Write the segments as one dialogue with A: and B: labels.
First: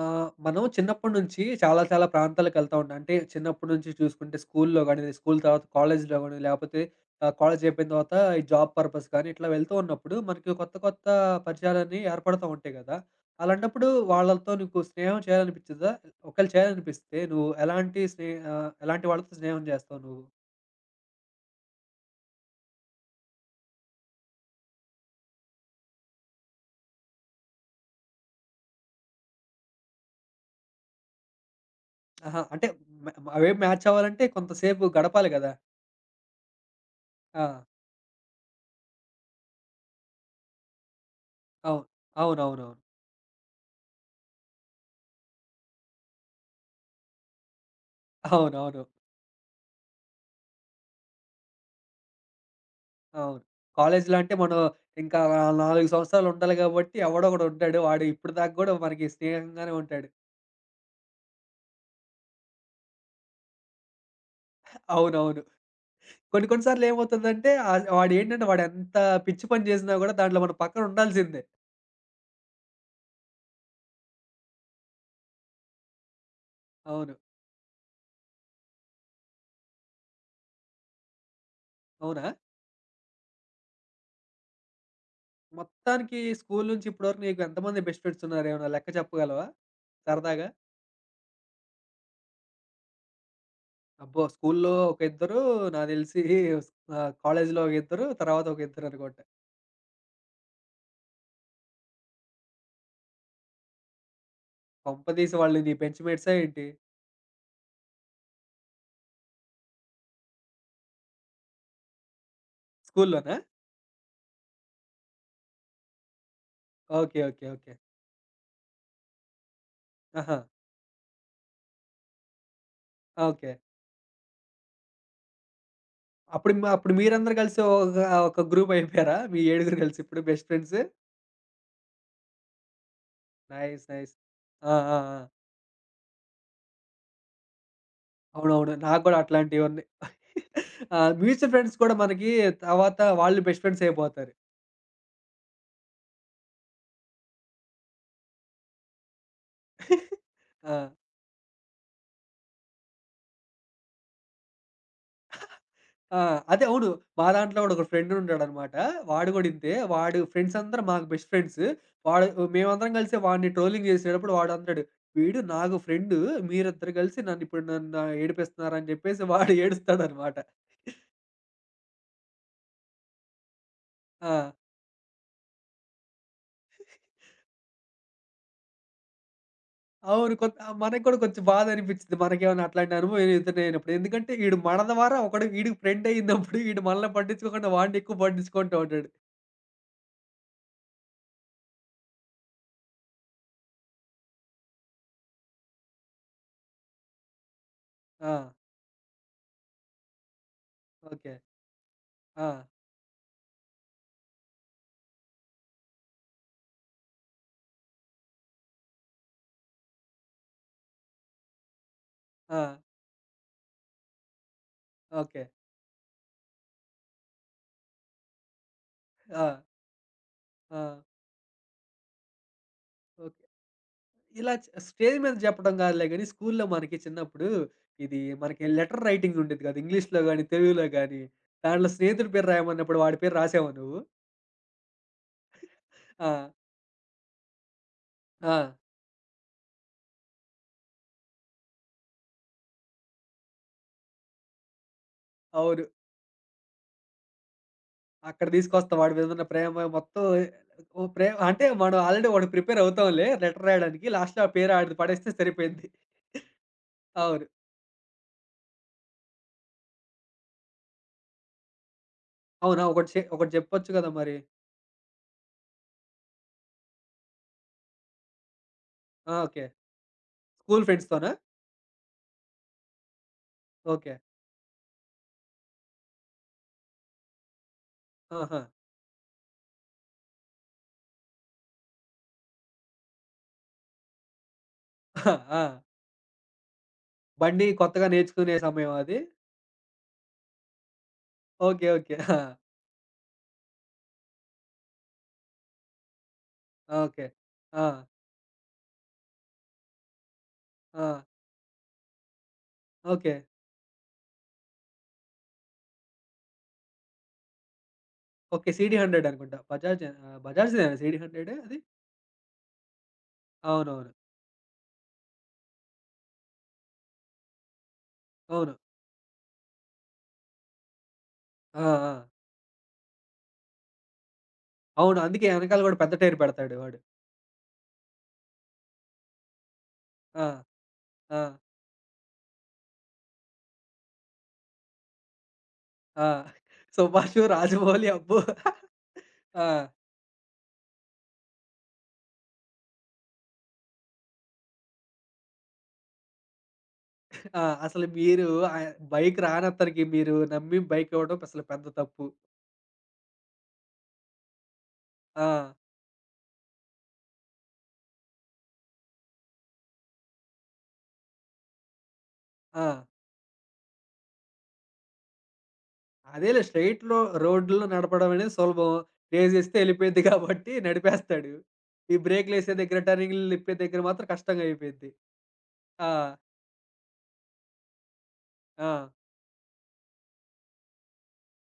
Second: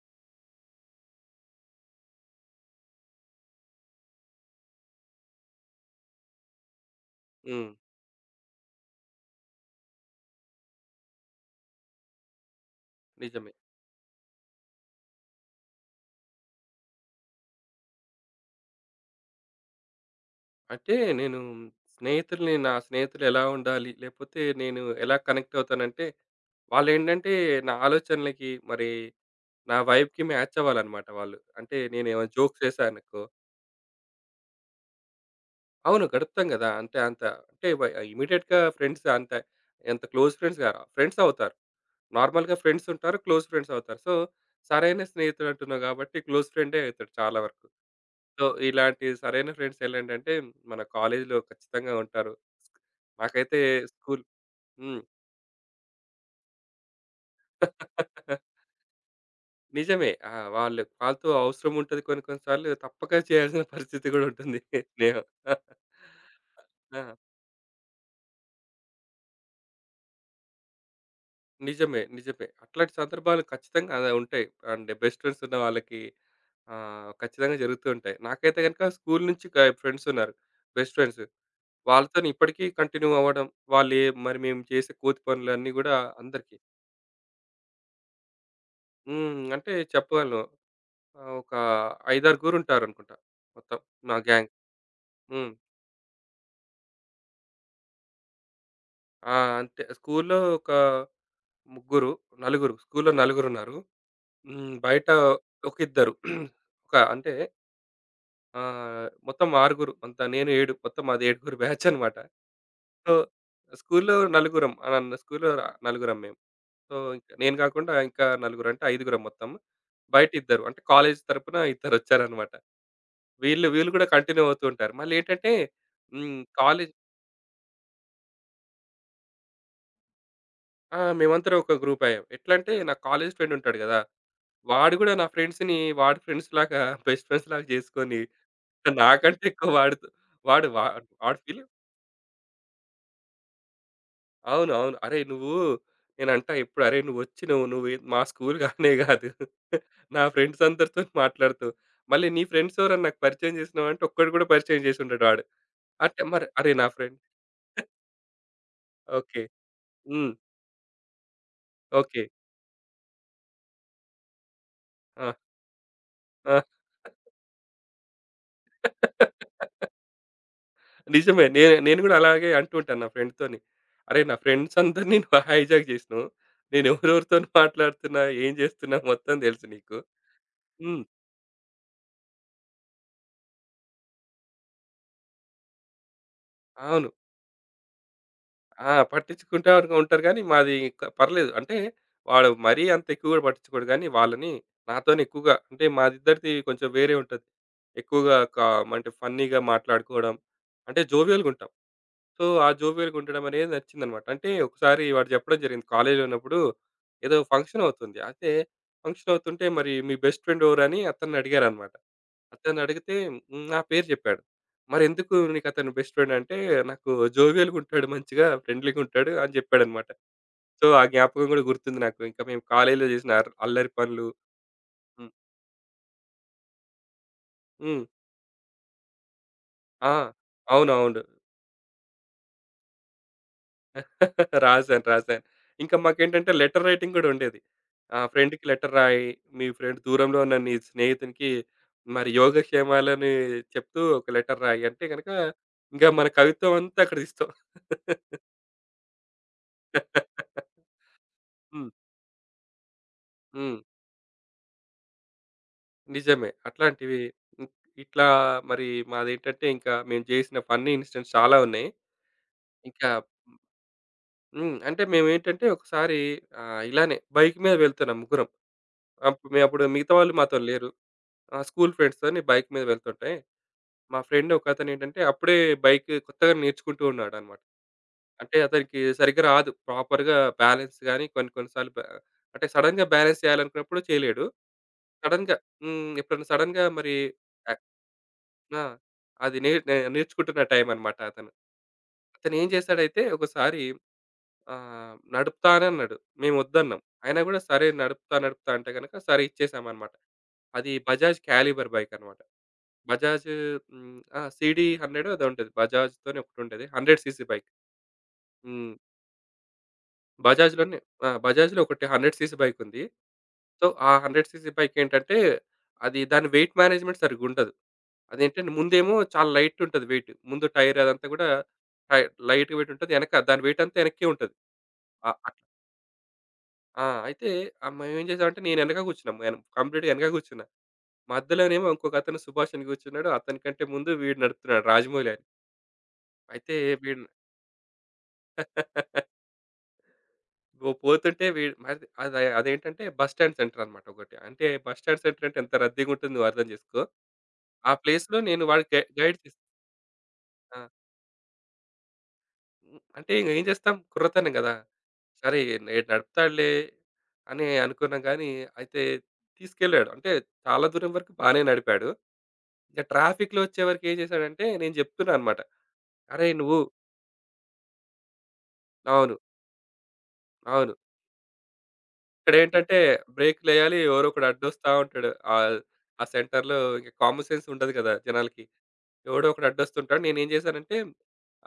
A: మనం చిన్నప్పటి నుంచి చాలా చాలా ప్రాంతాలకెళ్తా ఉంటాం. అంటే చిన్నప్పటి నుంచి చూసుకుంటే స్కూల్‌లో గాని, స్కూల్ తర్వాత కాలేజ్‌లో గాని, లేపోతే కాలేజ్
B: హ్మ్.
A: అయిపోయిన తర్వాత ఈ జాబ్ పర్పస్ కానీ ఇట్లా వెళ్తూ ఉన్నప్పుడు మనకి కొత్త కొత్త పరిచయాలన్నీ ఏర్పడతా ఉంటాయి కదా!
B: నిజమే.
A: అలాంటప్పుడు వాళ్ళతో నీకు స్నేహం చేయాలనిపించదా? ఒకవేళ చేయాలనిపిస్తే నువ్వు ఎలాంటి వాళ్ళతో స్నేహం చేస్తావు నువ్వు?
B: అంటే నేను స్నేహితుల్ని నా స్నేహితులు ఎలా ఉండాలి? లేపోతే నేను ఎలా కనెక్ట్ అవుతానంటే, వాళ్ళేంటంటే నా ఆలోచనలకి మరి నా వైబ్‌కి మ్యాచ్ అవ్వాలన్నమాట వాళ్ళు. అంటే నేనేమైనా
A: ఆహా!
B: జోక్స్
A: అంటే
B: చేశాననుకో
A: మ అవేవి మ్యాచ్ అవ్వాలంటే కొంతసేపు గడపాలి కదా!
B: అవును. గడుపుతాం గదా! అంటే అంత
A: ఆ!
B: అంటే వ ఇమ్మీడియేట్‌గా ఫ్రెండ్స్ అంత ఎంత క్లోజ్ ఫ్రెండ్స్ గారు. ఫ్రెండ్స్ అవుతారు.
A: అవును.
B: నార్మల్‌గా
A: అవునవునవును.
B: ఫ్రెండ్స్ ఉంటారు. క్లోజ్ ఫ్రెండ్స్ అవుతారు. సో, సరైన స్నేహితుడు అంటున్నావు గాబట్టి క్లోజ్ ఫ్రెండే అవుతాడు చాలా వరకు. సో,
A: అవునవును.
B: ఇలాంటి సరైన ఫ్రెండ్స్ ఎలాంటంటే మన కాలేజీలో ఖచ్చితంగా ఉంటారు.
A: అవును.
B: మాకైతే
A: కాలేజీలో
B: స్కూల్
A: అంటే మనం
B: హ్మ్.
A: ఇంకా ఆ 4 సంవత్సరాలు ఉండాలి కాబట్టి ఎవడో ఒకడు ఉంటాడు. వాడు ఇప్పటిదాకా గూడా మనకి స్నేహంగానే
B: నిజమే.
A: ఉంటాడు.
B: ఆ! వాళ్ళతో అవసరం ఉంటది, కొన్ని కొన్ని సార్లు తప్పక చేయాల్సిన పరిస్థితి గూడా ఉంటుంది స్నేహం.
A: అవునవును. కొన్ని కొన్ని సార్లు
B: ఆ!
A: ఏమవుతుందంటే వాడేంటంటే వాడెంత పిచ్చి పని చేసినా గూడా దాంట్లో మనం పక్కన ఉండాల్సిందే.
B: నిజమే. నిజమే. అట్లాంటి సందర్భాలు ఖచ్చితంగా అలా ఉంటాయి. అండ్ బెస్ట్ ఫ్రెండ్స్ ఉన్న వాళ్ళకి
A: అవును.
B: ఖచ్చితంగా జరుగుతూ ఉంటాయి. నాకైతే గనుక స్కూల్ నుంచి ఫ్రెండ్స్ ఉన్నారు. Best friends. వాళ్ళతోని
A: అవునా?
B: ఇప్పటికీ కంటిన్యూ అవ్వడం, వాళ్ళు ఏ మరి మేము చేసే కోతి పనులన్నీ గూడా
A: మొత్తానికి
B: అందరికీ
A: స్కూలు నుంచి ఇప్పటివరకు నీకు ఎంతమంది బెస్ట్ ఫ్రెండ్స్ ఉన్నారు? ఏమైనా లెక్క
B: హ్మ్.
A: చెప్పగలవా?
B: అంటే చెప్పగలను.
A: సరదాగా?
B: ఒక ఐదారుగురుంటారనుకుంటా మొత్తం మా
A: అబ్బో!
B: గ్యాంగ్.
A: స్కూలులో ఒక ఇద్దరు
B: హ్మ్.
A: నాకు తెలిసి కాలేజీలో ఒక ఇద్దరు, తర్వాత ఒక ఇద్దరు అనుకుంటా.
B: ఆ! అంతే. స్కూలులో ఒక ముగ్గురు, నలుగురు. స్కూలులో నలుగురున్నారు. హ్మ్. బయట
A: కొంపదీసి వాళ్ళు నీ
B: ఒక
A: బెంచ్
B: ఇద్దరు.
A: మేట్సా ఏంటి?
B: ఒక అంటే మొత్తం ఆరుగురు. అంతా నేను 7 మొత్తం మాది ఏడుగురు బ్యాచనమాట. సో,
A: స్కూల్లోనా?
B: స్కూలులో నలుగురం. ఆహ్, న స్కూలులో నలుగురం మేము. So,
A: okay.
B: ఇంక
A: ఓకే.
B: నేను
A: ఓకే.
B: గాకుండా ఇంకా నలుగురు అంటే ఐదుగురం మొత్తం.
A: ఆహా!
B: బయటిద్దరు. అంటే కాలేజీ తరపున ఇద్దరొచ్చారనమాట.
A: ఓకే.
B: వీళ్ళు వీళ్ళు కూడా కంటిన్యూ అవుతూ ఉంటారు. మళ్ళేంటంటే హ్మ్. కాలేజ్.
A: అప్పుడు మీరందరూ కలిసి ఒక ఒక గ్రూప్ అయిపోయారా? మీ ఏడుగురు కలిసి ఇప్పుడు బెస్ట్ ఫ్రెండ్స్.
B: ఆ! మేమందరం ఒక గ్రూప్ అయ్యాం. ఎట్లంటే నా కాలేజ్ ఫ్రెండ్ ఉంటాడు
A: నైస్.
B: గదా!
A: నైస్. ఆ!
B: వాడు
A: ఆ!
B: గూడా
A: ఆ!
B: నా ఫ్రెండ్స్‌ని వాడి ఫ్రెండ్స్ లాగా బెస్ట్ ఫ్రెండ్స్ లాగా జేసుకొని
A: అవునవును. నాకు గూడా
B: నాకంటే
A: అట్లాంటివి
B: ఎక్కువ
A: ఉన్నాయి.
B: వాడితో వాడు వా
A: ఆ!
B: వాడు
A: మ్యూచువల్
B: ఫీల్.
A: ఫ్రెండ్స్ కూడా మనకి తర్వాత వాళ్ళు బెస్ట్ ఫ్రెండ్స్ అయిపోతారు.
B: అవును. అవును. "అరేయ్! నువ్వు." నేనంటా ఎప్పుడు, "అరేయ్! నువ్వొచ్చి నువ్వు నువ్వు ఏ- మా స్కూల్ గానే గాదు. నా ఫ్రెండ్స్
A: ఆ!
B: అందరితోని మాట్లాడుతావు. మళ్ళీ నీ ఫ్రెండ్స్ ఎవరైనా నాకు పరిచయం జేసినావంటే" ఒక్కడు గూడా పరిచయం జేసుండడు వాడు.
A: ఆ!
B: అంటే మరి
A: అదే
B: అరే! నా
A: అవును.
B: ఫ్రెండ్
A: మా దాంట్లో గూడా ఒక ఫ్రెండ్ ఉంటాడనమాట. వాడు
B: ఓకే.
A: గూడా ఇంతే. వాడు
B: హ్మ్.
A: ఫ్రెండ్స్ అందరూ మాకు బెస్ట్ ఫ్రెండ్స్.
B: ఓకే.
A: వాడు మేమందరం కలిసి వాడిని ట్రోలింగ్ చేసేటప్పుడు వాడు అంటాడు,
B: ఆ!
A: "వీడు నాకు ఫ్రెండు మీరిద్దరు కలిసి నన్ను ఇప్పుడు నన్ను ఏడిపిస్తున్నారు" అని చెప్పేసి
B: ఆ!
A: వాడు ఏడుస్తాడనమాట.
B: నిజమే. నేను నేను గూడా అలాగే అంటూ ఉంటాను నా ఫ్రెండ్‌తోని. అరే!
A: ఆ!
B: నా ఫ్రెండ్స్ అందరిని నువ్వు హైజాక్ జేసినవు. నేను ఎవరెవరితోని మాట్లాడుతున్నా, ఏం జేస్తున్నా మొత్తం దెలుసు నీకు.
A: అవును. కొంత మనకు
B: హ్మ్.
A: కూడా కొంచెం బాధనిపిచ్చిద్ది. మనకేమన్నా అట్లాంటి అనుభవం ఎదురైనప్పుడు. ఎందుకంటే ఈడు మన ద్వారా ఒకడు ఈడికి ఫ్రెండ్ అయిందప్పుడు ఈడు
B: అవును.
A: మనల్ని పట్టించుకోకుండా వాడిని ఎక్కువ పట్టించుకుంటూ
B: ఆ!
A: ఉంటాడు.
B: పట్టించుకుంటా ఉంటారు గానీ, మాది పర్లేదు. అంటే వాడు మరీ అంత ఎక్కువ గూడా పట్టించుకోడు గానీ, వాళ్ళని నాతోని ఎక్కువగా అంటే మాదిద్దరిది కొంచెం వేరే ఉంటది.
A: ఆ!
B: ఎక్కువగా కా అంటే ఫన్నీగా మాట్లాడుకోవడం, అంటే
A: ఓకే.
B: జోవియల్‌గా ఉంటాం. సో,
A: ఆ!
B: ఆ జోవియల్‌గా ఉండడం అనేది నచ్చిందనమాట. అంటే ఒకసారి వాడు చెప్పడం జరిగింది. కాలేజ్‌లో ఉన్నప్పుడు ఏదో ఫంక్షన్ అవుతుంది. అయితే ఫంక్షన్ అవుతుంటే మరి మీ బెస్ట్ ఫ్రెండ్ ఎవరని అతన్ని అడిగారనమాట.
A: ఆ!
B: అతన్ని అడిగితే హ్మ్, నా పేరు చెప్పాడు. మరెందుకు
A: ఓకే.
B: నీకు అతను బెస్ట్ ఫ్రెండ్ అంటే నాకు జోవియల్‌గా ఉంటాడు, మంచిగా ఫ్రెండ్లీగా ఉంటాడు
A: ఆ!
B: అని చెప్పాడనమాట.
A: ఆ!
B: సో, ఆ జ్ఞాపకం కూడా గుర్తుంది నాకు. ఇంకా మేము కాలేజ్‌లో చేసిన
A: ఓకే.
B: అల్లరి పనులు.
A: ఇలా స్టేజ్
B: హ్మ్.
A: మీద చెప్పడం కాదులే గానీ స్కూల్లో మనకి చిన్నప్పుడు
B: హ్మ్.
A: ఇది మనకి లెటర్ రైటింగ్ ఉండేది కదా!
B: ఆ!
A: ఇంగ్లీష్‌లో గానీ, తెలుగులో గానీ.
B: అవునవును.
A: దాంట్లో స్నేహితుడి పేరు రాయమన్నప్పుడు వాడి పేరు రాసావా నువ్వు?
B: రాశాను. రాశాను. ఇంకా
A: ఆ!
B: మాకేంటంటే లెటర్ రైటింగ్ గూడా ఉండేది.
A: ఆ!
B: ఫ్రెండ్‌కి లెటర్ రాయి, మీ ఫ్రెండ్ దూరంలో ఉన్న నీ స్నేహితునికి మరి యోగక్షేమాలని చెప్తూ ఒక లెటర్ రాయి అంటే గనక
A: అవును.
B: ఇంక మన కవిత్వం అంతా అక్కడికిస్తాం.
A: అక్కడ తీసుకొస్తాం. వాడి మీదున్న ప్రేమ మొత్తం ఓ ప్రే అంటే
B: హ్మ్.
A: మనం ఆల్రెడీ వాడికి ప్రిపేర్ అవుతాంలే లెటర్
B: హ్మ్.
A: రాయడానికి. లాస్ట్‌లో ఆ పేరు ఆడిది పడేస్తే సరిపోయింది.
B: నిజమే. అట్లాంటివి
A: అవును.
B: ఇ ఇట్లా మరి మాదేంటంటే ఇంకా మేము జేసిన ఫన్నీ ఇన్సిడెంట్స్ చాలా ఉన్నాయి.
A: అవునా?
B: ఇంకా
A: ఒకటి చెప్పొచ్చు కదా మరి.
B: హ్మ్. అంటే మేమేంటంటే ఒకసారి ఇలానే బైక్ మీద వెళ్తున్నాం ముగ్గురం.
A: ఆ! ఓకే.
B: మేమప్పుడు మిగతా వాళ్ళు మాతో
A: స్కూల్
B: లేరు.
A: ఫ్రెండ్స్‌తోనా?
B: ఆ! స్కూల్ ఫ్రెండ్స్‌తోని బైక్ మీద వెళ్తుంటే,
A: ఓకే.
B: మా ఫ్రెండ్ ఒకతనేంటంటే, అప్పుడే బైక్ కొత్తగా నేర్చుకుంటూ ఉన్నాడనమాట. అంటే
A: ఆహా!
B: అతనికి సరిగ్గా రాదు. ప్రాపర్‌గా బ్యాలెన్స్ గాని, కొన్ని కొన్ని సార్లు బ అంటే సడెన్‌గా బ్యాలెన్స్ చేయాలనుకున్నప్పుడు చేయలేడు.
A: ఆ!
B: సడెన్‌గా
A: ఆ.
B: హ్మ్. ఎప్పుడన్నా సడెన్‌గా మరి
A: బండి
B: అ
A: కొత్తగా నేర్చుకునే
B: ఆ!
A: సమయమా అది?
B: అది నే నే నేర్చుకుంటున్న టైం అనమాట అతను.
A: ఓకే. ఓకే. ఆ!
B: అతనేం చేశాడైతే ఒకసారి నడుపుతానన్నాడు.
A: ఆ,
B: మేమొద్దన్నాం.
A: ఓకే.
B: అయినా గూడా
A: ఆ!
B: సరే నడుపుతా, నడుపుతా అంటే గనక సరే ఇచ్చేసామనమాట. అది
A: ఆ!
B: బజాజ్ క్యాలిబర్ బైక్ అనమాట.
A: ఓకే.
B: బజాజ్ హ్మ్. ఆ! సీడీ హండ్రెడో ఏదో ఉంటది. బజాజ్‌తోనే ఒకటుంటది. 100 సీసీ బైక్.
A: ఓకే.
B: హ్మ్.
A: సీడీ 100 అనుకుంటా. బజాజ్‌దేనా
B: బజాజ్‌లోనే
A: సీడీ
B: ఆ!
A: 100 అది?
B: బజాజ్‌లో ఒకటి 100 సీసీ బైక్ ఉంది. సో,
A: అవునవును.
B: ఆ 100 సీసీ బైక్ ఏంటంటే, అది దాని వెయిట్ మేనేజ్‌మెంట్ సరిగ్గా ఉండదు.
A: అవును.
B: అదేంటంటే
A: అవును.
B: ముందేమో చాలా లైట్ ఉంటది వెయిట్. ముందు టైర్ అదంతా కూడా
A: ఆ! ఆ!
B: టై లైట్ వెయిట్ ఉంటది. వెనక దాని వెయిట్ అంతా వెనక్కే ఉంటది.
A: అవును.
B: ఆ!
A: అందుకే
B: అట్లా.
A: ఎనకాల గూడా పెద్ద టైర్ పెడతాడు వాడు.
B: ఆ! అయితే మేమేం చేసామంటే నేను వెనక కూర్చున్నాం. నేను కంప్లీట్‌గా వెనక
A: ఆ!
B: కూర్చున్నా.
A: ఆ!
B: మధ్యలోనేమో ఇంకొకతను సుభాష్ అని కూర్చున్నాడు. అతని కంటే ముందు వీడు నడుపుతున్నాడు, రాజమౌళి ఆయన.
A: ఆ!
B: అయితే వీడు
A: 'సుభాష్, రాజమౌళి' అబ్బో! ఆ!
B: ఓ పోతుంటే వీడు మరి అదేంటంటే బస్ స్టాండ్ సెంటర్ అనమాట ఒకటి. అంటే బస్ స్టాండ్ సెంటర్ అంటే ఎంత రద్దీగా ఉంటుందో నువ్వు అర్థం చేసుకో.
A: ఆ!
B: ఆ
A: అసలు
B: ప్లేస్‌లో
A: మీరు
B: నేను వాడికి గైడ్
A: బైక్
B: చేస్.
A: రానతనికి మీరు
B: ఆ!
A: నమ్మి బైక్ ఇవ్వడం అసలు పెద్ద తప్పు.
B: హ్మ్. అంటే ఇంక ఏం చేస్తాం, కుర్రతనం గదా!
A: ఆ!
B: సరే నేను నడుపుతాడులే అని అనుకున్నాం గానీ, అయితే తీసుకెళ్ళాడు. అంటే చాలా దూరం వరకు బానే నడిపాడు.
A: ఆ!
B: ఇంక ట్రాఫిక్‌లో వచ్చేవరకు ఏం చేశాడంటే నేను చెప్తున్నా అనమాట. "అరేయ్!
A: అదేలే
B: నువ్వు."
A: స్ట్రెయిట్ రోడ్‌లో నడపడం అనేది సులభం.
B: అవును.
A: రేసేస్తే ఎళ్ళిపోయిద్ది కాబట్టి
B: అవును.
A: నడిపేస్తాడు. ఈ బ్రేకులేసే
B: ఇక్కడేంటంటే
A: దగ్గర, టర్నింగ్‌లు లిప్పే
B: బ్రేకులెయ్యాలి.
A: దగ్గర
B: ఎవరో
A: మాత్రం
B: ఒకడు
A: కష్టంగా
B: అడ్డొస్తా
A: అయిపోయిద్ది.
B: ఉంటాడు. ఆహ్,
A: ఆ!
B: ఆ సెంటర్‌లో ఇక కామన్ సెన్స్ ఉండదు కదా! జనాలకి.
A: ఆ!
B: ఎవడో ఒకడు అడ్డొస్తుంటాడు. నేనేం చేశానంటే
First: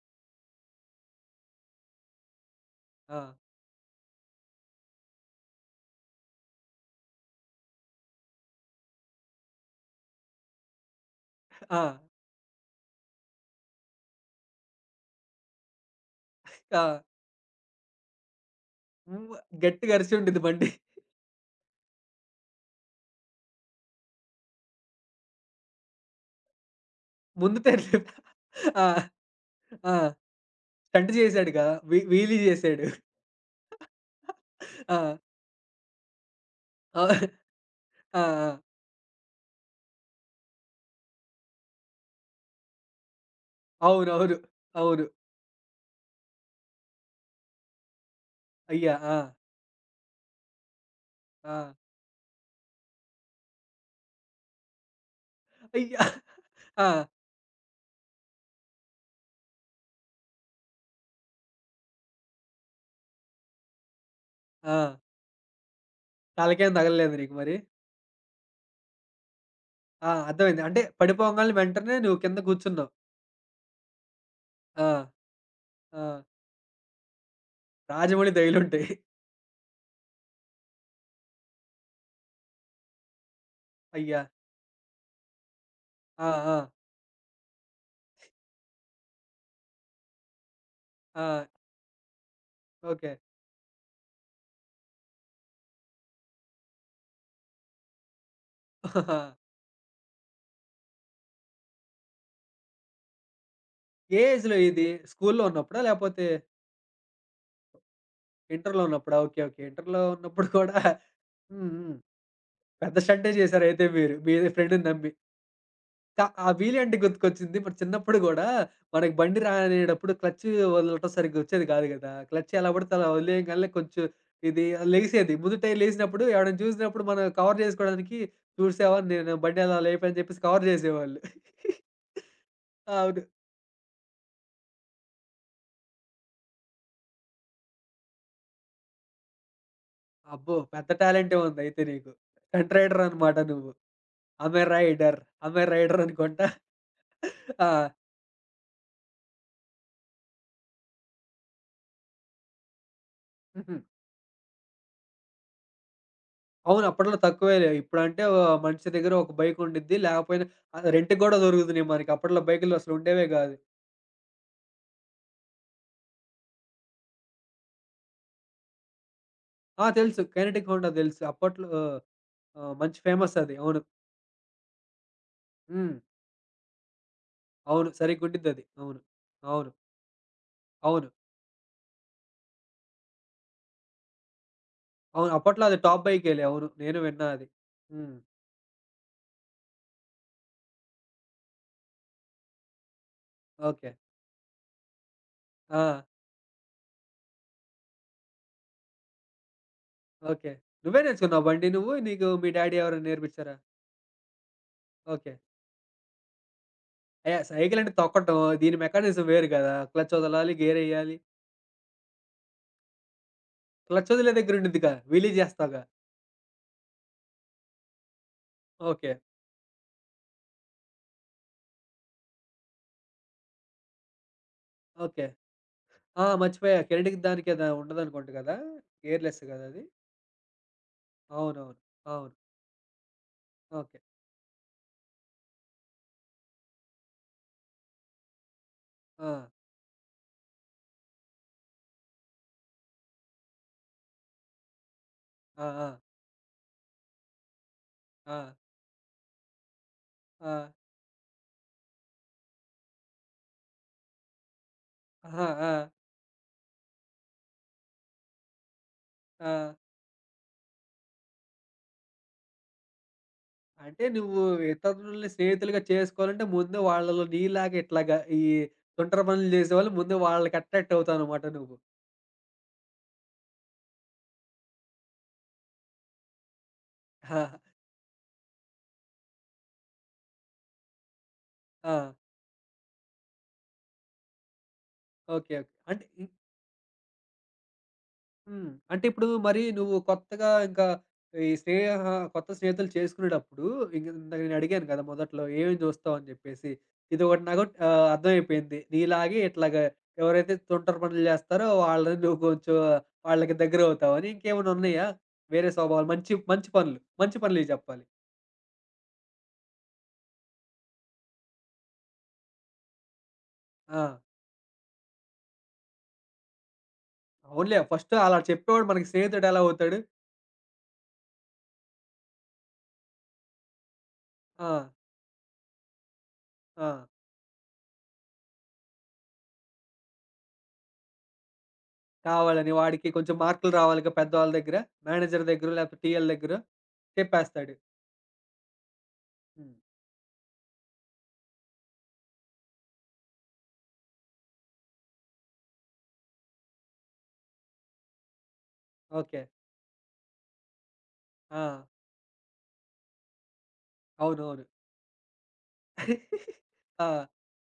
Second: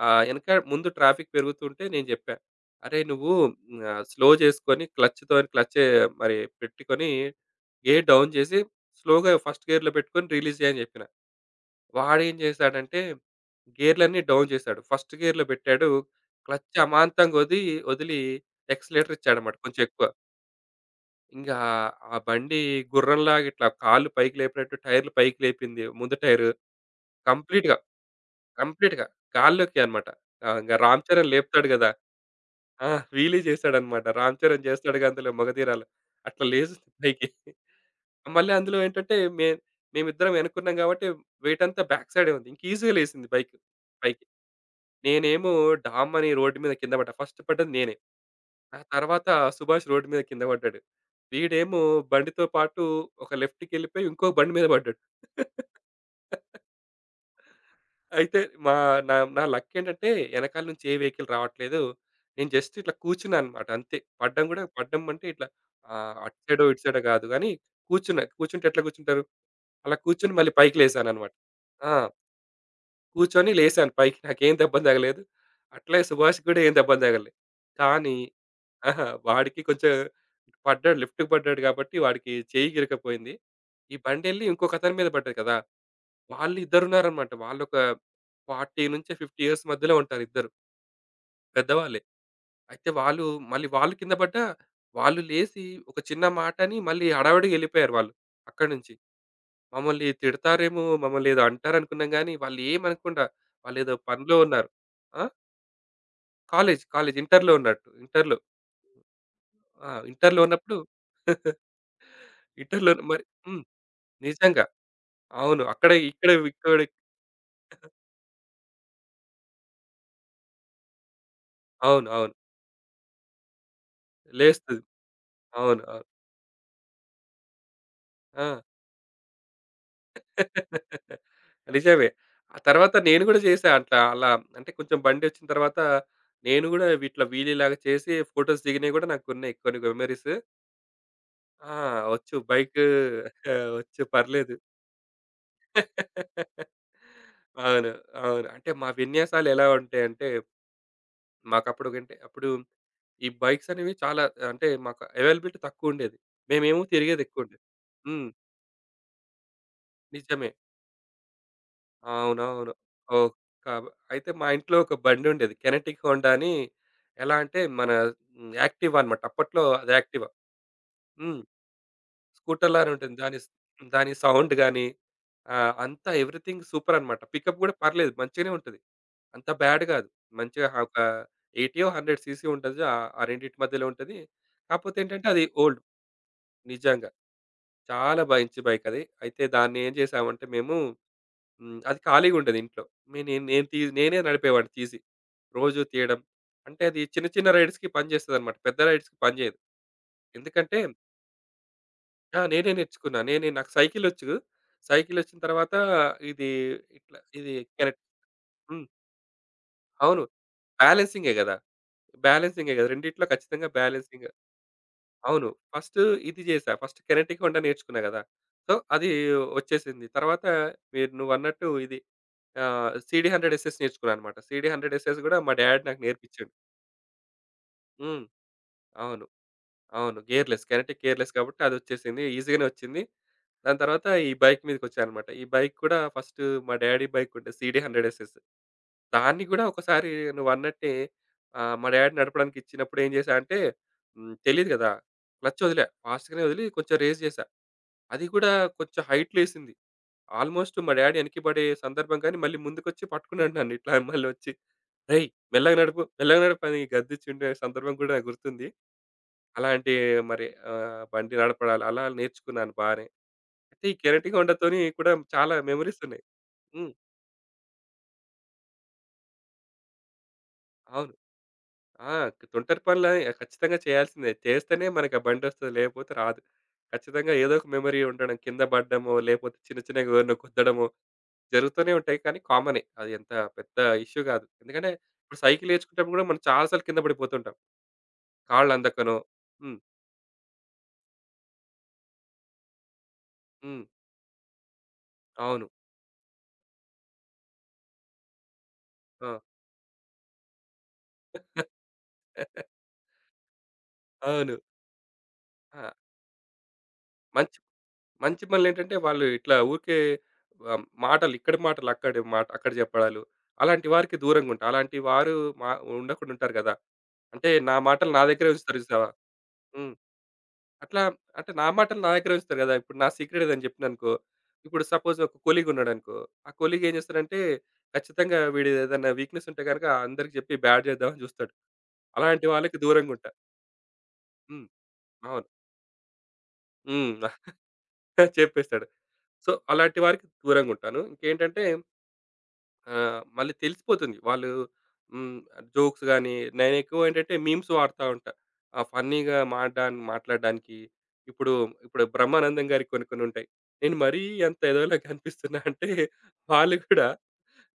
B: ఎనక ముందు ట్రాఫిక్ పెరుగుతుంటే నేను జెప్పా. "అరేయ్!
A: ఆ!
B: నువ్వు స్లో చేసుకొని క్లచ్ మరి పెట్టుకొని గేర్ డౌన్ చేసి స్లోగా ఫస్ట్ గేర్‌లో పెట్టుకొని రిలీజ్ చెయ్" అని జెప్పిన.
A: ఆ!
B: వాడేం చేశాడంటే గేర్‌లన్నీ డౌన్ చేశాడు. ఫస్ట్ గేర్‌లో పెట్టాడు. క్లచ్
A: ఆ!
B: అమాంతంగా వదిలి యాక్సిలరేటర్
A: హ్మ్.
B: ఇచ్చాడన్నమాట కొంచెం
A: గట్టిగా
B: ఎక్కువ.
A: అరిచి ఉండిద్ది బండి.
B: ఇంగా ఆ బండి గుర్రంలాగా ఇట్లా కాళ్ళు పైకి లేపినట్టు టైర్‌లు పైకి లేపింది. ముందు టైరు
A: ముందు
B: కంప్లీట్‌గా,
A: టైర్ ఆ!
B: కంప్లీట్‌గా గాల్లోకి
A: ఆ!
B: అన్నమాట. ఆ! ఇంగ 'రామ్
A: స్టంట్
B: చరణ్'
A: చేశాడుగా.
B: లేపుతాడు గదా!
A: వీలీ చేశాడు.
B: ఆ! వీలీ చేశాడన్నమాట. 'రామ్ చరణ్' చేస్తాడుగా
A: ఆ!
B: అందులో మగధీరాల. అట్లా లేస్తుంది
A: ఆ!
B: పైకి.
A: ఆ! ఆ!
B: మళ్ళీ అందులో ఏంటంటే మేమిద్దరం వెనక్కున్నాం గాబట్టి వెయిట్ అంతా బ్యాక్ సైడే ఉంది. ఇంక ఈజీగా లేసింది బైక్ పైకి.
A: అవునవును. అవును.
B: నేనేమో డామ్ అని రోడ్డు మీద కింద పడ్డా. ఫస్ట్ పడ్డది నేనే. ఆ
A: అయ్యా! ఆ!
B: తర్వాత సుభాష్ రోడ్డు మీద కింద పడ్డాడు.
A: ఆ!
B: వీడేమో బండితో పాటు ఒక లెఫ్ట్‌కెళ్ళిపోయి ఇంకో బండి మీద పడ్డాడు.
A: అయ్యా! ఆ!
B: అయితే మా నా నా లక్ ఏంటంటే ఎనకాల నుంచి ఏ వెహికల్ రావట్లేదు. నేను జస్ట్ ఇట్లా కూర్చున్నానన్నమాట అంతే. పడ్డం కూడా
A: ఆ!
B: పడ్డం అంటే ఇట్లా అటు సైడో,
A: తలకేం
B: ఇటు సైడో
A: తగలలేదు
B: కాదు
A: నీకు
B: గానీ
A: మరి?
B: కూర్చున్నా. కూర్చుంటే ఎట్లా కూర్చుంటారు? అలా
A: ఆ!
B: కూర్చొని మళ్ళీ
A: అర్థమైంది.
B: పైకి
A: అంటే
B: లేసానన్నమాట.
A: పడిపోంగాల్నే
B: ఆ!
A: వెంటనే నువ్వు కింద కూర్చున్నావు.
B: కూర్చొని లేసాను పైకి. నాకేం దెబ్బలు
A: ఆ!
B: తగలేదు. అట్లే
A: ఆ!
B: సుభాష్‌కి కూడా ఏం దెబ్బలు తగలే. కానీ
A: రాజమౌళి దయలుంటాయి.
B: ఆహా! వాడికి కొంచెం పడ్డాడు, లెఫ్ట్‌కి పడ్డాడు కాబట్టి వాడికి చెయ్యి గిరకపోయింది. ఈ
A: అయ్యా!
B: బండెళ్ళి ఇంకొక అతని మీద పడ్డది కదా!
A: ఆ! ఆ!
B: వాళ్ళిద్దరున్నారనమాట. వాళ్ళొక 40 నుంచి 50 ఇయర్స్ మధ్యలో ఉంటారు ఇద్దరు.
A: ఆ!
B: పెద్దవాళ్ళే. అయితే
A: ఓకే.
B: వాళ్ళు మళ్ళీ వాళ్ళు కింద పడ్డా, వాళ్ళు లేసి ఒక చిన్న మాటని మళ్ళీ హడావిడిగా ఎళ్ళిపోయారు వాళ్ళు అక్కడి నుంచి. మమ్మల్ని తిడతారేమో, మమ్మల్ని ఏదో అంటారనుకున్నాం గానీ, వాళ్ళేమనకుండా వాళ్ళేదో
A: ఏ
B: పనిలో
A: ఏజ్‌లో
B: ఉన్నారు.
A: ఇది?
B: ఆ!
A: స్కూల్లో ఉన్నప్పుడా? లేపోతే
B: కాలేజ్, కాలేజ్ ఇంటర్‌లో ఉన్నట్టు. ఇంటర్‌లో.
A: ఇంటర్‌లో ఉన్నప్పుడా? ఓకే. ఓకే.
B: ఆ!
A: ఇంటర్‌లో
B: ఇంటర్‌లో
A: ఉన్నప్పుడు
B: ఉన్నప్పుడు
A: కూడా హ్మ్. హ్మ్.
B: ఇంటర్‌లో
A: పెద్ద
B: మరి
A: స్టంటే
B: హ్మ్.
A: చేసారయితే మీరు మీ
B: నిజంగా.
A: ఫ్రెండ్‌ని నమ్మి.
B: అవును. అక్కడ
A: క
B: ఇక్కడ
A: ఆ
B: ఇక్కడ
A: వీలంటే గుర్తుకొచ్చింది. ఇప్పుడు చిన్నప్పుడు గూడా మనకి బండి రానేటప్పుడు క్లచ్ వదలటం సరిగ్గా వచ్చేది కాదు
B: అవును.
A: గదా!
B: అవును.
A: క్లచ్ ఎలా పడితే అలా వదిలేయగాల్నే కొంచెం ఇది
B: లేస్తది.
A: లెగిసేది. ముందు
B: అవును.
A: టైర్
B: అవును.
A: లేసినప్పుడు ఎవడైనా చూసినప్పుడు మనం కవర్ జేసుకోవడానికి
B: ఆ!
A: చూసావా నేను బండి ఎలా లేపా అని చెప్పేసి కవర్ జేసేవాళ్ళు.
B: నిజమే. ఆ తర్వాత
A: అవును.
B: నేను గూడా చేశా అట్లా. అలా అంటే కొంచెం బండొచ్చిన తర్వాత నేను గూడా ఇట్లా వీలీలాగా చేసి ఫోటోస్ దిగినవి గూడా నాకున్నాయి కొన్ని మెమోరీస్.
A: అబ్బో! పెద్ద టాలెంటే
B: ఆ!
A: ఉందయితే నీకు.
B: వచ్చు
A: కంటె
B: బైక్
A: రైడర్ అనమాట
B: ఆ!
A: నువ్వు.
B: వచ్చు పర్లేదు.
A: ఆమె రైడర్, ఆమె రైడర్ అనుకుంటా. ఆ!
B: అవును. అవును. అంటే మా విన్యాసాలు ఎలా ఉంటాయంటే మాకప్పుడు కంటే అప్పుడు ఈ బైక్స్
A: హుహు.
B: అనేవి చాలా అంటే మాకు అవైలబిలిటీ తక్కువుండేది. మేమేమో
A: అవును. అప్పట్లో
B: తిరిగేది ఎక్కువుండేది.
A: తక్కువేలే. ఇప్పుడంటే
B: హ్మ్.
A: మనిషి దగ్గర ఒక బైక్ ఉండిద్ది. లేకపోయినా
B: నిజమే.
A: రెంట్‌కి గూడా దొరుకుతున్నాయి మనకి. అప్పట్లో
B: అవునవును.
A: బైకులు అసలు ఉండేవే
B: ఓహ్!
A: గాదు.
B: కాబ అయితే మా ఇంట్లో ఒక బండుండేది, కెనెటిక్ హోండా అని. ఎలా అంటే మన హ్మ్. యాక్టివా అన్నమాట. అప్పట్లో
A: ఆ!
B: అది
A: తెలుసు.
B: యాక్టివా.
A: కైనెటిక్ హోండా తెలుసు.
B: హ్మ్.
A: అప్పట్లో
B: స్కూటర్‌లానే
A: మంచి
B: ఉంటుంది.
A: ఫేమస్ అది. అవును.
B: దాని సౌండ్ గాని
A: హ్మ్.
B: అంతా ఎవ్రీథింగ్ సూపర్ అన్నమాట. పికప్ గూడా
A: అవును.
B: పర్లేదు, మంచిగానే
A: సరిగ్గుండిద్దది.
B: ఉంటది.
A: అవును.
B: అంత
A: అవును.
B: బ్యాడ్ గాదు. మంచిగా ఒక
A: అవును.
B: 80 ఓ, 100 సీసీ ఉంటది. ఆ ఆ రెండిటి మధ్యలో ఉంటది. కాపోతే ఏంటంటే
A: అవును.
B: అది
A: అప్పట్లో అది
B: ఓల్డ్.
A: టాప్ బైకేలే. అవును. నేను
B: నిజంగా.
A: విన్నా అది. హ్మ్.
B: చాలా బా ఇంచు బైక్ అది. అయితే దాన్ని ఏం చేసామంటే మేము హ్మ్. అది ఖాళీగా ఉండేది ఇంట్లో. మే నేను నేను తీ
A: ఓకే.
B: నేనే నడిపేవాడిని తీసి. రోజు
A: ఆ!
B: తీయడం. అంటే అది చిన్న చిన్న రైడ్స్‌కి పనిచేస్తదన్నమాట. పెద్ద రైడ్స్‌కి పనిచేయదు.
A: ఓకే.
B: ఎందుకంటే
A: నువ్వే నేర్చుకున్నావా బండి నువ్వు? నీకు
B: ఆ!
A: మీ
B: నేనే
A: డ్యాడీ ఎవరైనా
B: నేర్చుకున్నా. నేనే
A: నేర్పిచ్చారా?
B: నాకు సైకిలొచ్చు.
A: ఓకే.
B: సైకిలొచ్చిన తర్వాత ఇది
A: యాహ్!
B: ఇది
A: సైకిల్ అంటే
B: కరెక్ట్.
A: తొక్కటం. దీని
B: హ్మ్.
A: మెకానిజం వేరు గదా! క్లచ్
B: అవును.
A: వదలాలి, గేరేయాలి.
B: బ్యాలెన్సింగే గదా! బ్యాలెన్సింగే గదా! రెండిట్లో ఖచ్చితంగా
A: క్లచ్
B: బ్యాలెన్సింగ్.
A: వదిలే దగ్గర ఉండిద్దిగా. వీలీ
B: అవును.
A: జేస్తావుగా?
B: ఫస్ట్ ఇది చేశా. ఫస్ట్ కెనెటిక్ వంట నేర్చుకున్నా గదా! సో, అది
A: ఓకే.
B: వచ్చేసింది. తర్వాత నువ్వన్నట్టు ఇది సీడీ 100 ఎస్ఎస్ నేర్చుకున్నా అనమాట. CD 100 SS
A: okay.
B: గూడా మా డ్యాడ్ నాకు
A: ఆ!
B: నేర్పించాడు.
A: మర్చిపోయా. కెనెడికి దానికి ఏదో
B: హ్మ్.
A: ఉండదనుకుంట గదా!
B: అవును.
A: ఎయిర్‌లెస్ గదా అది.
B: అవును. గేర్‌లెస్. కరెక్ట్, గేర్‌లెస్ కాబట్టి
A: అవునవును.
B: అదొచ్చేసింది.
A: అవును.
B: ఈజీగానే వచ్చింది. దాని
A: ఓకే.
B: తర్వాత ఈ బైక్ మీదకొచ్చానన్నమాట. ఈ బైక్ కూడా ఫస్ట్ మా డ్యాడీ బైక్ ఉండే సీడీ 100 ఎస్ఎస్.
A: ఆ!
B: దాన్ని గూడా ఒకసారి నువ్వన్నట్టే మా డ్యాడీ నడపడానికి ఇచ్చినప్పుడు ఏం చేశా అంటే హ్మ్. తెలీదు గదా! క్లచ్
A: ఆ!
B: వదిలా.
A: ఆ!
B: ఫాస్ట్‌గానే వదిలి కొంచెం రేస్ చేశా. అది
A: ఆ!
B: కూడా కొంచెం హైట్‌లో ఎసింది.
A: ఆ!
B: ఆల్మోస్ట్ మా డ్యాడీ వెనక్కి పడే సందర్భం గానీ మళ్ళీ ముందుకొచ్చి పట్టుకున్నాడు నన్ను ఇట్లా మళ్ళొచ్చి. "రేయ్!
A: ఆహా! ఆ!
B: మెల్లగా నడుపు, మెల్లగా నడుపు" అని గద్దిచ్చిండే సందర్భం కూడా నాకు గుర్తుంది.
A: ఆ!
B: అలాంటి మరి బండి నడపడాలు అలా నేర్చుకున్నాను బానే. అయితే ఈ
A: అంటే నువ్వు
B: కెరటిగొండతోని కూడా
A: ఇతరులని
B: చాలా
A: స్నేహితులుగా
B: మెమోరీస్ ఉన్నాయి.
A: చేసుకోవాలంటే ముందు
B: హ్మ్.
A: వాళ్ళలో నీలాగా ఇట్లాగా ఈ తుంటరి పనులు జేసేవాళ్ళు ముందు వాళ్ళకి అట్రాక్ట్
B: అవును.
A: అవుతావనమాట నువ్వు.
B: ఆ! తొంటరి పనులు అని ఖచ్చితంగా చేయాల్సిందే. చేస్తేనే మనకు ఆ బండొస్తది. లేకపోతే రాదు. ఖచ్చితంగా
A: ఆ!
B: ఏదో ఒక మెమరీ ఉండడం, కింద పడ్డమో, లేకపోతే చిన్న చిన్నగా ఎవరినో గుద్దడమో జరుగుతూనే
A: ఆ!
B: ఉంటాయి. కానీ కామనే. అది ఎంత పెద్ద ఇష్యూ కాదు. ఎందుకంటే
A: ఓకే.
B: ఇప్పుడు
A: ఓకే.
B: సైకిల్
A: అంటే
B: నేర్చుకునేటప్పుడు కూడా మనం చాలా సార్లు కింద పడిపోతుంటాం.
A: హ్మ్.
B: కాళ్ళు
A: అంటే
B: అందకనో
A: ఇప్పుడు మరి
B: హ్మ్.
A: నువ్వు కొత్తగా ఇంకా ఈ స్నేహ కొత్త స్నేహితులు చేసుకునేటప్పుడు
B: హ్మ్.
A: ఇంక ఇందాక నేను అడిగాను కదా! మొదట్లో
B: అవును.
A: ఏమేమి చూస్తావు అని చెప్పేసి. ఇదొకటి నాకు అర్థమైపోయింది.
B: ఆ!
A: నీలాగే ఇట్లాగా ఎవరైతే తుంటరి పనులు చేస్తారో వాళ్ళని నువ్వు కొంచెం వాళ్ళకి దగ్గరవుతావని.
B: అవును.
A: ఇంకేమైనా ఉన్నాయా? వేరే
B: ఆ!
A: స్వభావాలు మంచి మంచి పనులు. మంచి
B: మంచి
A: పనులివి చెప్పాలి.
B: మంచి పనులేంటంటే వాళ్ళు ఇట్లా ఊరికే మాటలు ఇక్కడి మాటలు అక్కడ చెప్పడాలు. అలాంటి
A: ఆ!
B: వారికి దూరంగా ఉంటా. అలాంటి వారు మా ఉండకుండా ఉంటారు గదా! అంటే నా
A: అవునులే
B: మాటలు
A: ఫస్ట్
B: నా
A: అలా
B: దగ్గరే ఉంచుతారు
A: చెప్పేవాడు
B: చూసావా?
A: మనకి స్నేహితుడు ఎలా
B: హ్మ్.
A: అవుతాడు?
B: అట్లా అంటే నా మాటలు నా దగ్గరే ఉంచుతారు గదా! ఇప్పుడు నా సీక్రెట్ ఏదైనా చెప్పిననుకో,
A: ఆ!
B: ఇప్పుడు సపోజ్ ఒక కొలీగ్ ఉన్నాడనుకో, ఆ కొలీగ్
A: ఆ!
B: ఏం చేస్తాడంటే ఖచ్చితంగా వీడిదేదైనా వీక్‌నెస్ ఉంటే గనుక అందరికి చెప్పి బ్యాడ్ చేద్దామని చూస్తాడు. అలాంటి
A: కావాలని
B: వాళ్ళకి
A: వాడికి
B: దూరంగా ఉంటా.
A: కొంచెం మార్కులు రావాలిగా పెద్దవాళ్ళ
B: హ్మ్.
A: దగ్గర. మేనేజర్
B: అవును.
A: దగ్గరో లేకపోతే TL దగ్గరో
B: హ్మ్.
A: చెప్పేస్తాడు.
B: చెప్పేస్తాడు. సో,
A: హ్మ్.
B: అలాంటి వారికి దూరంగా ఉంటాను. ఇంకేంటంటే ఆ! మళ్ళీ తెలిసిపోతుంది. వాళ్ళు హ్మ్. జోక్స్ గాని, నేనెక్కువ ఏంటంటే మీమ్స్ వాడతా ఉంటా. ఆ ఫన్నీగా
A: ఓకే.
B: మాట్లాడడానికి. ఇప్పుడు,
A: ఆ!
B: ఇప్పుడు బ్రహ్మానందం గారికి కొన్ని కొన్ని ఉంటాయి. నేను మరీ అంత
A: అవునవును.
B: ఎదవలా కనిపిస్తున్నా అంటే వాళ్ళు కూడా
A: ఆ!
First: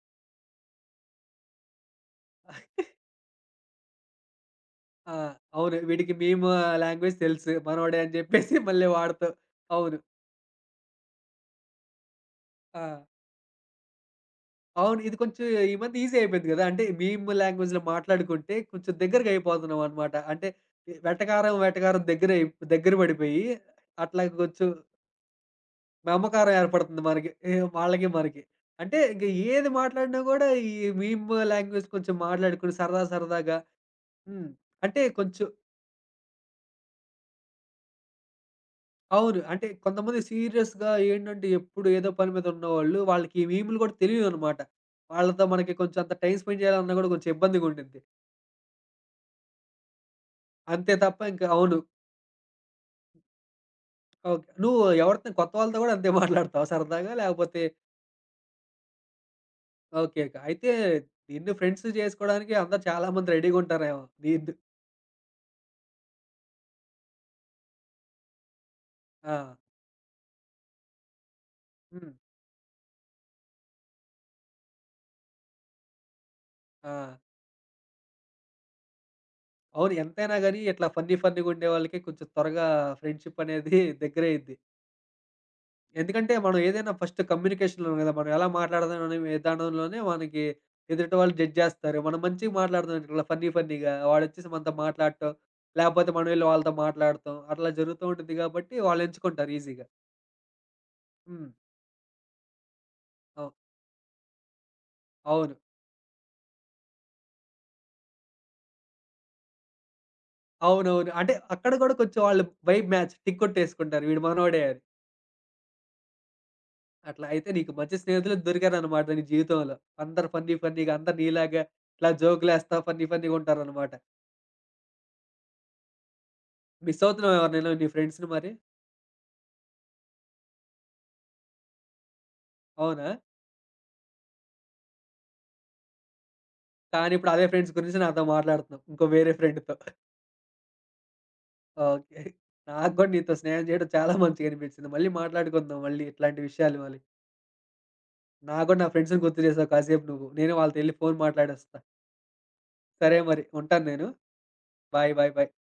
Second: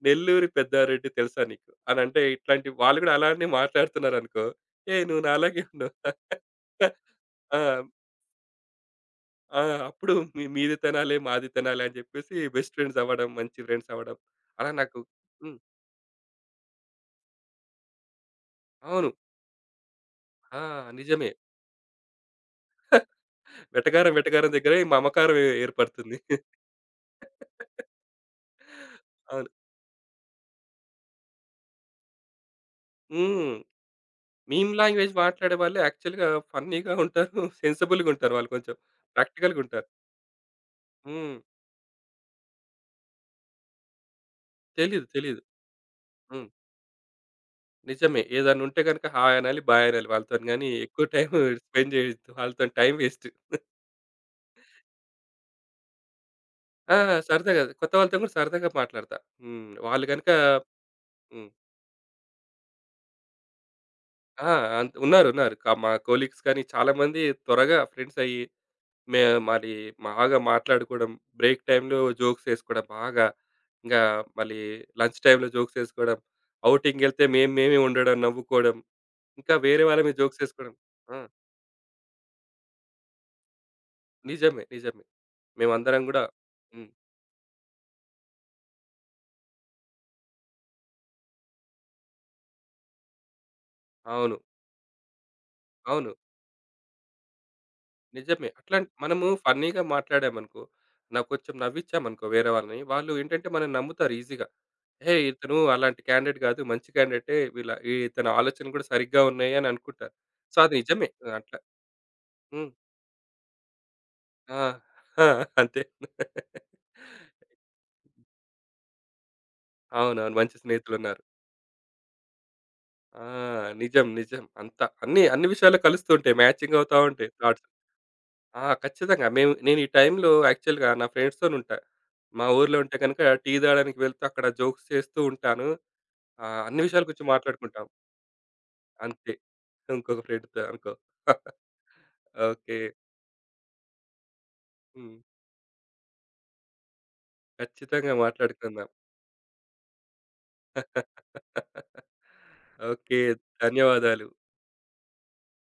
B: నెల్లూరి పెద్దారెడ్డి తెలుసా నీకు? అనంటే ఇట్లాంటి వాళ్ళు కూడా అలానే మాట్లాడుతున్నారనుకో, "ఏయ్!
A: ఆ!
B: నువ్వు నాలాగే
A: అవును.
B: ఉన్నావు."
A: వీడికి మీమ్ లాంగ్వేజ్ తెలుసు.
B: ఆ!
A: మనోడే అని చెప్పేసి మళ్ళీ వాడతాం.
B: ఆ!
A: అవును.
B: అప్పుడు మీ మీది తెనాలే, మాది తెనాలే అని చెప్పేసి బెస్ట్
A: ఆ!
B: ఫ్రెండ్స్ అవ్వడం, మంచి ఫ్రెండ్స్ అవ్వడం. అలా నాకు
A: అవును. ఇది కొంచెం
B: హ్మ్.
A: ఈ మధ్య ఈజీ అయిపోయింది గదా! అంటే మీమ్ లాంగ్వేజ్‌లో మాట్లాడుకుంటే కొంచెం
B: అవును.
A: దగ్గరగా అయిపోతున్నామనమాట. అంటే
B: ఆ! నిజమే.
A: వెటకారం, వెటకారం దగ్గర అయి దగ్గర పడిపోయి
B: వెటకారం
A: అట్లా
B: వెటకారం
A: కొంచెం
B: దగ్గరే ఈ మమకారం ఏర్పడుతుంది.
A: నమ్మకారం ఏర్పడుతుంది మనకి. ఏ వాళ్ళకి, మనకి. అంటే ఇంక
B: అవును.
A: ఏది మాట్లాడినా గూడా ఈ మీమ్ లాంగ్వేజ్ కొంచెం మాట్లాడుకొని సరదా
B: హ్మ్.
A: సరదాగా హ్మ్.
B: మీమ్
A: అంటే
B: లాంగ్వేజ్
A: కొంచెం
B: మాట్లాడే వాళ్ళు యాక్చువల్‌గా ఫన్నీగా ఉంటారు. సెన్సిబుల్‌గా ఉంటారు వాళ్ళు కొంచెం.
A: అవును.
B: ప్రాక్టికల్‌గా
A: అంటే
B: ఉంటారు.
A: కొంతమంది సీరియస్‌గా
B: హ్మ్.
A: ఏంటంటే ఎప్పుడు ఏదో పని మీద ఉన్నవాళ్ళు వాళ్ళకి ఈ మీమ్‌లు గూడా తెలియవనమాట.
B: తెలీదు. తెలీదు.
A: వాళ్ళతో మనకి కొంచెం అంత టైమ్
B: హ్మ్.
A: స్పెండ్ చేయాలన్నా గూడా కొంచెం ఇబ్బందిగా ఉండిద్ది.
B: నిజమే. ఏదన్నా ఉంటే గనుక హాయ్ అనాలి, బాయ్ అనాలి వాళ్ళతోని గానీ
A: అంతే
B: ఎక్కువ
A: తప్ప
B: టైమ్
A: ఇంకా అవును.
B: స్పెండ్ చేయొద్దు. వాళ్ళతోని టైమ్ వేస్ట్.
A: ఓకే. నువ్వు ఎవరితో కొత్త వాళ్ళతో గూడా అంతే మాట్లాడతావా
B: ఆ!
A: సరదాగా? లేకపోతే
B: సరదాగా కొత్త వాళ్ళతో కూడా సరదాగా మాట్లాడతా. హ్మ్. వాళ్ళు
A: ఓకే.
B: గనుక
A: ఓకే. అయితే
B: హ్మ్.
A: నిన్ను ఫ్రెండ్స్ చేసుకోవడానికి అందరూ చాలా మంది రెడీగా ఉంటారేమో.
B: ఆ! ఉన్నారు. ఉన్నారు. మా కొలీగ్స్ కానీ చాలామంది త్వరగా ఫ్రెండ్స్ అయ్యి మే
A: ఆ!
B: మరి బాగా మాట్లాడుకోవడం, బ్రేక్ టైమ్‌లో
A: హ్మ్.
B: జోక్స్ ఏసుకోవడం బాగా. ఇంగా మళ్ళీ లంచ్ టైమ్‌లో జోక్స్ ఏసుకోవడం,
A: ఆ!
B: ఔటింగ్‌కెళ్తే మేము మేమే ఉండడం, నవ్వుకోవడం, ఇంకా వేరే
A: అవును.
B: వాళ్ళ మీద
A: ఎంతైనా
B: జోక్స్
A: గాని
B: ఏసుకోవడం.
A: ఇట్లా ఫన్నీ
B: ఆ!
A: ఫన్నీగా ఉండేవాళ్ళకి కొంచెం త్వరగా ఫ్రెండ్‌షిప్ అనేది దగ్గరయిద్ది.
B: నిజమే. నిజమే. మేమందరం గూడా
A: ఎందుకంటే మనం
B: హ్మ్.
A: ఏదైనా ఫస్ట్ కమ్యూనికేషన్‌లోనే కదా! మనం ఎలా మాట్లాడదాం అనే విధానంలోనే మనకి ఎదుటి వాళ్ళు జడ్జ్ జేస్తారు. మనం మంచిగా మాట్లాడదాం ఇట్లా ఫన్నీ ఫన్నీగా.
B: అవును.
A: వాడొచ్చేసి మనతో మాట్లాడటం,
B: అవును.
A: లేపోతే మనం ఎళ్లి వాళ్ళతో మాట్లాడటం అట్లా జరుగుతూ ఉంటుంది
B: నిజమే.
A: కాబట్టి
B: అట్లాం
A: వాళ్ళు
B: మనము
A: ఎంచుకుంటారు
B: ఫన్నీగా
A: ఈజీగా.
B: మాట్లాడామనుకో, నాకు
A: హ్మ్.
B: కొంచెం నవ్విచ్చామనుకో వేరే వాళ్ళని, వాళ్ళు ఏంటంటే
A: అవు
B: మనల్ని నమ్ముతారు ఈజీగా. "హేయ్!
A: అవును.
B: ఇతను అలాంటి క్యాండిడేట్ గాదు. మంచి క్యాండిడేటే. ఇతని ఆలోచనలు గూడా సరిగ్గా ఉన్నాయి" అని అనుకుంటారు. సో, అది నిజమే.
A: అవునవును. అంటే
B: అట్లా.
A: అక్కడ కూడా కొంచెం వాళ్ళు
B: హ్మ్.
A: వైబ్ మ్యాచ్ టిక్ కొట్టేసుకుంటారు. వీడు
B: ఆ!
A: మనోడే అని.
B: ఆ! అంతే.
A: అట్లా అయితే నీకు మంచి స్నేహితులు దొరికారనమాట నీ జీవితంలో. అందరూ
B: అవునవును. మంచి
A: ఫన్నీ ఫన్నీగా అందరూ
B: స్నేహితులున్నారు.
A: నీలాగా ఇట్లా జోకులేస్తా ఫన్నీ
B: ఆ!
A: ఫన్నీగా ఉంటారనమాట.
B: నిజం. నిజం. అంతా అన్ని అన్ని విషయాల్లో కలుస్తూ ఉంటాయి. మ్యాచింగ్ అవుతా
A: మిస్
B: ఉంటాయి
A: అవుతున్నావా
B: థాట్స్.
A: ఎవరినైనా నీ ఫ్రెండ్స్‌ని మరి?
B: ఆ! ఖచ్చితంగా. నేను ఈ టైంలో యాక్చువల్‌గా నా ఫ్రెండ్స్‌తోనుంటా. మా ఊర్లో ఉంటే
A: అవునా?
B: గనుక టీ తాగడానికి వెళ్తే అక్కడ జోక్స్ చేస్తూ ఉంటాను. అన్ని విషయాల
A: కానీ
B: గురించి
A: ఇప్పుడు అదే ఫ్రెండ్స్
B: మాట్లాడుకుంటాం.
A: గురించి నాతో మాట్లాడుతున్నావు. ఇంకో
B: అంతే.
A: వేరే ఫ్రెండ్‌తో.
B: ఇంకొక ఫ్రెండ్‌తో అనుకో.
A: ఓకే.
B: ఓకే.
A: నాకు కూడా నీతో స్నేహం చేయడం చాలా మంచిగా అనిపించింది. మళ్ళీ
B: హ్మ్.
A: మాట్లాడుకుందాం మళ్ళీ ఇట్లాంటి విషయాలు మళ్ళీ.
B: ఖచ్చితంగా
A: నాకు కూడా నా
B: మాట్లాడుకుందాం.
A: ఫ్రెండ్స్‌ని గుర్తు చేసావు కాసేపు నువ్వు. నేను వాళ్ళతో ఎళ్లి ఫోన్ మాట్లాడొస్తా. సరే
B: ఓకే.
A: మరి ఉంటాను నేను.
B: ధన్యవాదాలు.
A: బాయ్. బాయ్. బాయ్.